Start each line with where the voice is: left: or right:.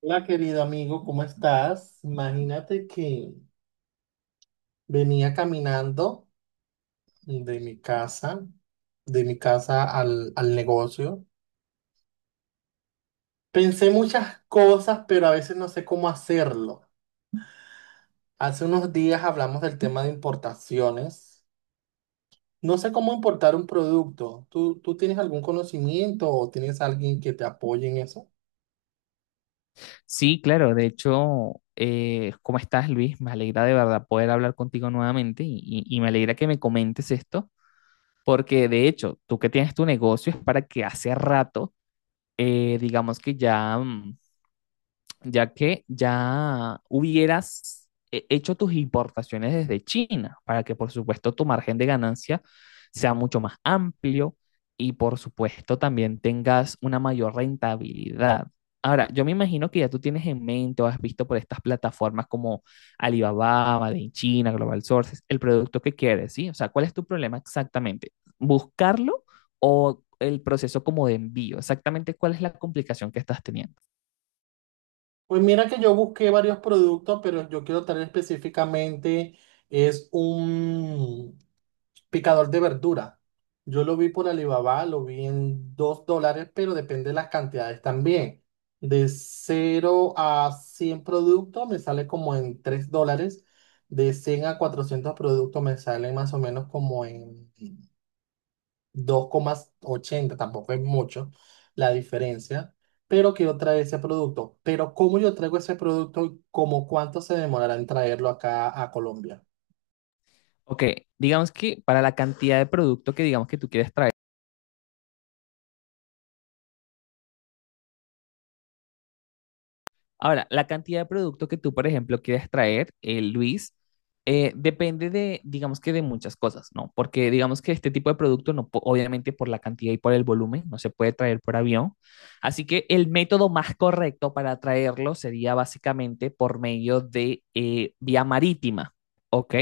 right: Hola, querido amigo, ¿cómo estás? Imagínate que venía caminando de mi casa, al negocio. Pensé muchas cosas, pero a veces no sé cómo hacerlo. Hace unos días hablamos del tema de importaciones. No sé cómo importar un producto. ¿Tú tienes algún conocimiento o tienes alguien que te apoye en eso?
left: Sí, claro. De hecho, ¿cómo estás, Luis? Me alegra de verdad poder hablar contigo nuevamente y me alegra que me comentes esto, porque de hecho, tú que tienes tu negocio es para que hace rato, digamos que ya, ya que ya hubieras hecho tus importaciones desde China, para que por supuesto tu margen de ganancia sea mucho más amplio y por supuesto también tengas una mayor rentabilidad. Ahora, yo me imagino que ya tú tienes en mente o has visto por estas plataformas como Alibaba, Made in China, Global Sources, el producto que quieres, ¿sí? O sea, ¿cuál es tu problema exactamente? ¿Buscarlo o el proceso como de envío? Exactamente, ¿cuál es la complicación que estás teniendo?
right: Pues mira que yo busqué varios productos, pero yo quiero traer específicamente es un picador de verdura. Yo lo vi por Alibaba, lo vi en $2, pero depende de las cantidades también. De 0 a 100 productos me sale como en $3. De 100 a 400 productos me salen más o menos como en 2,80. Tampoco es mucho la diferencia. Pero quiero traer ese producto. Pero ¿cómo yo traigo ese producto y cómo cuánto se demorará en traerlo acá a Colombia?
left: Ok, digamos que para la cantidad de producto que digamos que tú quieres traer. Ahora, la cantidad de producto que tú, por ejemplo, quieres traer, Luis, depende de, digamos que de muchas cosas, ¿no? Porque digamos que este tipo de producto, no, obviamente por la cantidad y por el volumen, no se puede traer por avión. Así que el método más correcto para traerlo sería básicamente por medio de vía marítima, ¿ok?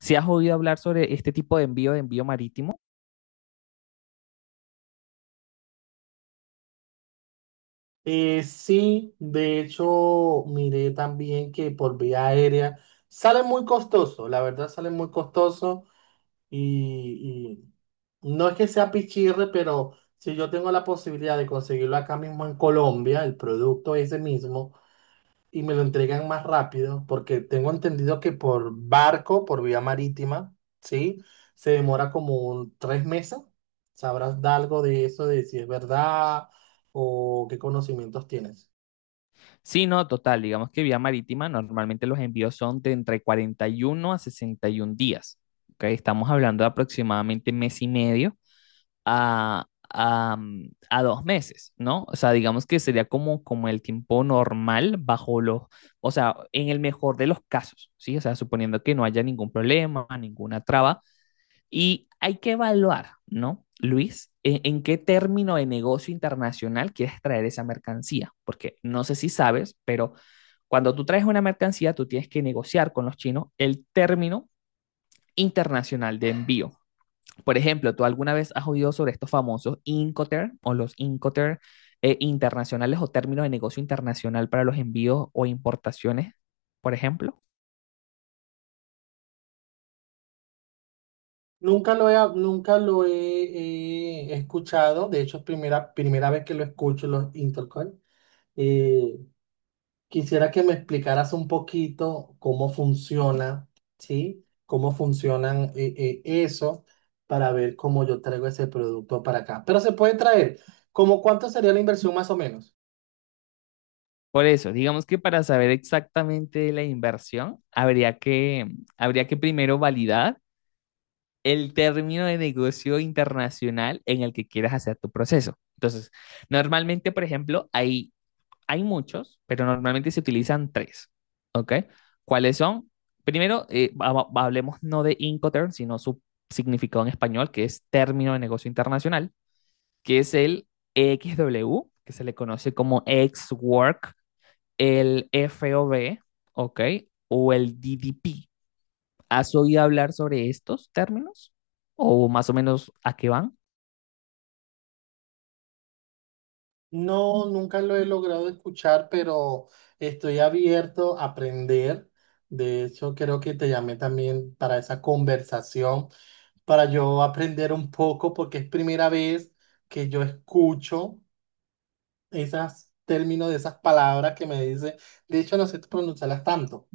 left: ¿Si has oído hablar sobre este tipo de envío marítimo?
right: Sí, de hecho, miré también que por vía aérea sale muy costoso, la verdad sale muy costoso y, y no es que sea pichirre, pero si yo tengo la posibilidad de conseguirlo acá mismo en Colombia, el producto ese mismo, y me lo entregan más rápido, porque tengo entendido que por barco, por vía marítima, ¿sí? Se demora como 3 meses. ¿Sabrás de algo de eso, de si es verdad o qué conocimientos tienes?
left: Sí, no, total. Digamos que vía marítima, normalmente los envíos son de entre 41 a 61 días. ¿Ok? Estamos hablando de aproximadamente mes y medio a, a 2 meses, ¿no? O sea, digamos que sería como, como el tiempo normal bajo los, o sea, en el mejor de los casos, ¿sí? O sea, suponiendo que no haya ningún problema, ninguna traba, y hay que evaluar, ¿no, Luis? En qué término de negocio internacional quieres traer esa mercancía, porque no sé si sabes, pero cuando tú traes una mercancía, tú tienes que negociar con los chinos el término internacional de envío. Por ejemplo, ¿tú alguna vez has oído sobre estos famosos Incoterm o los Incoterm internacionales o términos de negocio internacional para los envíos o importaciones, por ejemplo?
right: Nunca lo he, escuchado. De hecho es primera vez que lo escucho, los Intercoin. Eh, quisiera que me explicaras un poquito cómo funciona, ¿sí? Cómo funcionan eso para ver cómo yo traigo ese producto para acá. Pero se puede traer, ¿cómo cuánto sería la inversión más o menos?
left: Por eso, digamos que para saber exactamente de la inversión, habría que primero validar el término de negocio internacional en el que quieras hacer tu proceso. Entonces, normalmente, por ejemplo, hay muchos, pero normalmente se utilizan tres, ¿ok? ¿Cuáles son? Primero, hablemos no de Incoterm, sino su significado en español, que es término de negocio internacional, que es el EXW, que se le conoce como ex-work, el FOB, ¿ok? O el DDP. ¿Has oído hablar sobre estos términos? ¿O más o menos a qué van?
right: No, nunca lo he logrado escuchar, pero estoy abierto a aprender. De hecho, creo que te llamé también para esa conversación para yo aprender un poco, porque es primera vez que yo escucho esos términos de esas palabras que me dice. De hecho, no sé pronunciarlas tanto.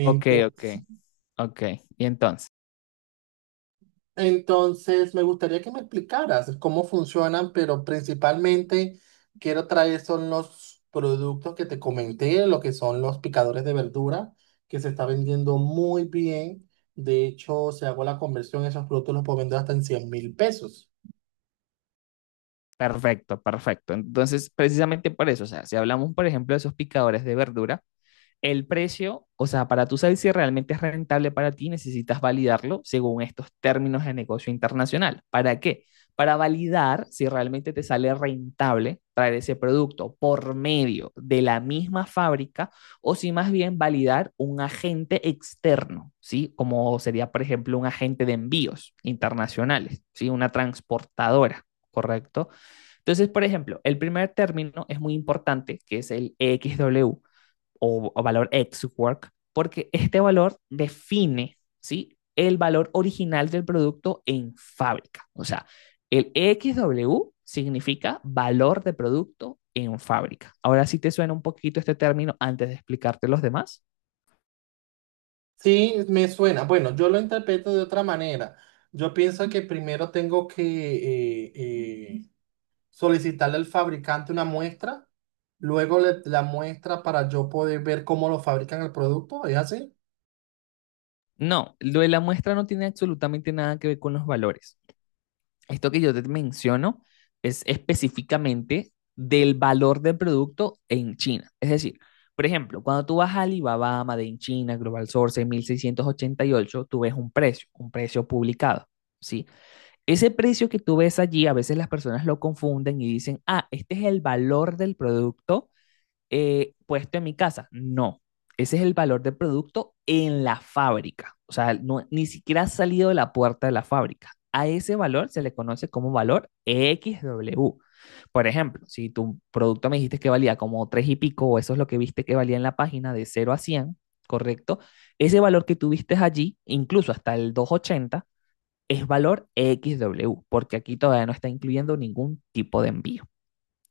left: Ok, ok, ok. Y entonces,
right: entonces, me gustaría que me explicaras cómo funcionan, pero principalmente quiero traer son los productos que te comenté, lo que son los picadores de verdura, que se está vendiendo muy bien. De hecho, si hago la conversión, esos productos los puedo vender hasta en 100.000 pesos.
left: perfecto, perfecto. Entonces, precisamente por eso, o sea, si hablamos, por ejemplo, de esos picadores de verdura, el precio, o sea, para tú saber si realmente es rentable para ti, necesitas validarlo según estos términos de negocio internacional. ¿Para qué? Para validar si realmente te sale rentable traer ese producto por medio de la misma fábrica o si más bien validar un agente externo, ¿sí? Como sería, por ejemplo, un agente de envíos internacionales, ¿sí? Una transportadora. ¿Correcto? Entonces, por ejemplo, el primer término es muy importante, que es el XW, o valor ex work, porque este valor define, ¿sí? El valor original del producto en fábrica. O sea, el XW significa valor de producto en fábrica. Ahora sí te suena un poquito este término antes de explicarte los demás.
right: Sí, me suena. Bueno, yo lo interpreto de otra manera. Yo pienso que primero tengo que eh, solicitarle al fabricante una muestra, luego la muestra para yo poder ver cómo lo fabrican el producto, ¿es así?
left: No, lo de la muestra no tiene absolutamente nada que ver con los valores. Esto que yo te menciono es específicamente del valor del producto en China. Es decir, por ejemplo, cuando tú vas a Alibaba, Made in China, Global Source, 1688, tú ves un precio publicado, ¿sí? Ese precio que tú ves allí, a veces las personas lo confunden y dicen, ah, este es el valor del producto puesto en mi casa. No, ese es el valor del producto en la fábrica. O sea, no, ni siquiera ha salido de la puerta de la fábrica. A ese valor se le conoce como valor XW. Por ejemplo, si tu producto me dijiste que valía como 3 y pico, o eso es lo que viste que valía en la página de cero a 100, ¿correcto? Ese valor que tuviste allí, incluso hasta el 280, es valor XW, porque aquí todavía no está incluyendo ningún tipo de envío,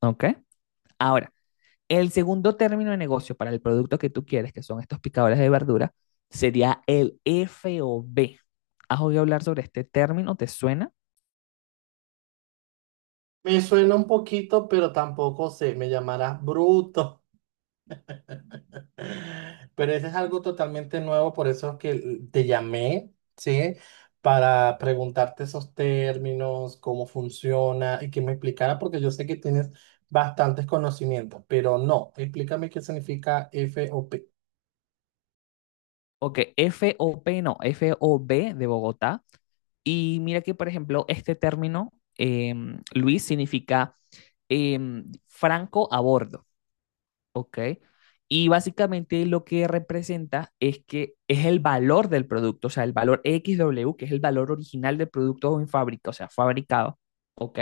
left: ¿ok? Ahora, el segundo término de negocio para el producto que tú quieres, que son estos picadores de verdura, sería el FOB. ¿Has oído hablar sobre este término? ¿Te suena?
right: Me suena un poquito, pero tampoco sé, me llamarás bruto. Pero ese es algo totalmente nuevo, por eso es que te llamé, ¿sí? Para preguntarte esos términos, cómo funciona y que me explicara, porque yo sé que tienes bastantes conocimientos, pero no, explícame qué significa FOP.
left: Ok, FOP no, FOB de Bogotá. Y mira que, por ejemplo, este término, Luis, significa franco a bordo. Ok. Y básicamente lo que representa es que es el valor del producto, o sea, el valor XW, que es el valor original del producto en fábrica, o sea, fabricado, ¿ok?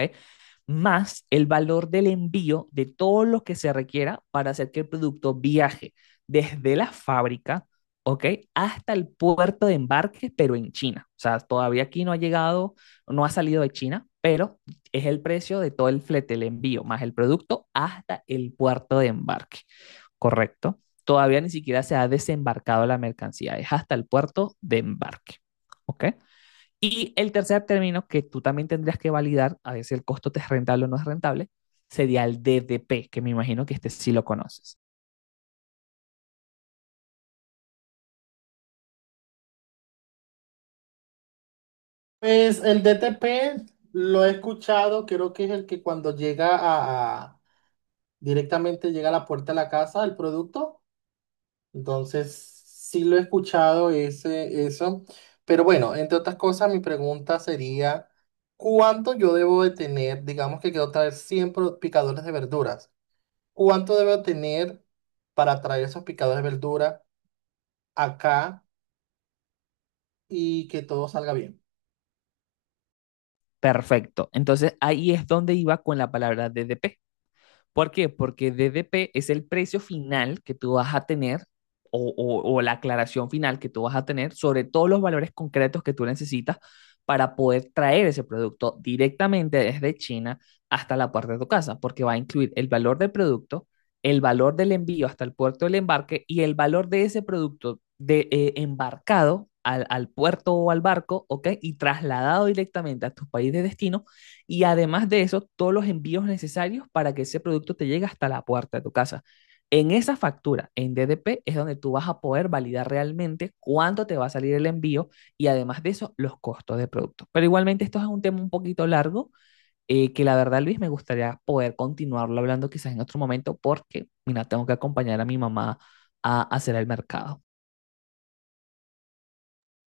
left: Más el valor del envío de todo lo que se requiera para hacer que el producto viaje desde la fábrica, ¿ok? Hasta el puerto de embarque, pero en China. O sea, todavía aquí no ha llegado, no ha salido de China, pero es el precio de todo el flete, el envío, más el producto hasta el puerto de embarque correcto, todavía ni siquiera se ha desembarcado la mercancía, es hasta el puerto de embarque, ¿ok? Y el tercer término que tú también tendrías que validar, a ver si el costo te es rentable o no es rentable, sería el DDP, que me imagino que este sí lo conoces.
right: Pues el DTP lo he escuchado, creo que es el que cuando llega a, directamente llega a la puerta de la casa, el producto. Entonces, sí lo he escuchado ese, eso, pero bueno, entre otras cosas, mi pregunta sería, ¿cuánto yo debo de tener? Digamos que quiero traer 100 picadores de verduras. ¿Cuánto debo tener para traer esos picadores de verdura acá y que todo salga bien?
left: Perfecto. Entonces ahí es donde iba con la palabra DDP. ¿Por qué? Porque DDP es el precio final que tú vas a tener o la aclaración final que tú vas a tener sobre todos los valores concretos que tú necesitas para poder traer ese producto directamente desde China hasta la puerta de tu casa, porque va a incluir el valor del producto, el valor del envío hasta el puerto del embarque y el valor de ese producto de, embarcado al puerto o al barco, ¿ok? Y trasladado directamente a tu país de destino y además de eso, todos los envíos necesarios para que ese producto te llegue hasta la puerta de tu casa. En esa factura, en DDP, es donde tú vas a poder validar realmente cuánto te va a salir el envío y además de eso, los costos de producto. Pero igualmente esto es un tema un poquito largo que la verdad, Luis, me gustaría poder continuarlo hablando quizás en otro momento porque, mira, tengo que acompañar a mi mamá a hacer el mercado.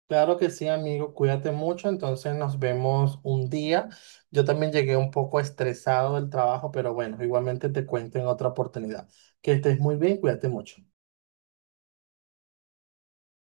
right: Claro que sí, amigo, cuídate mucho, entonces nos vemos un día. Yo también llegué un poco estresado del trabajo, pero bueno, igualmente te cuento en otra oportunidad. Que estés muy bien, cuídate mucho.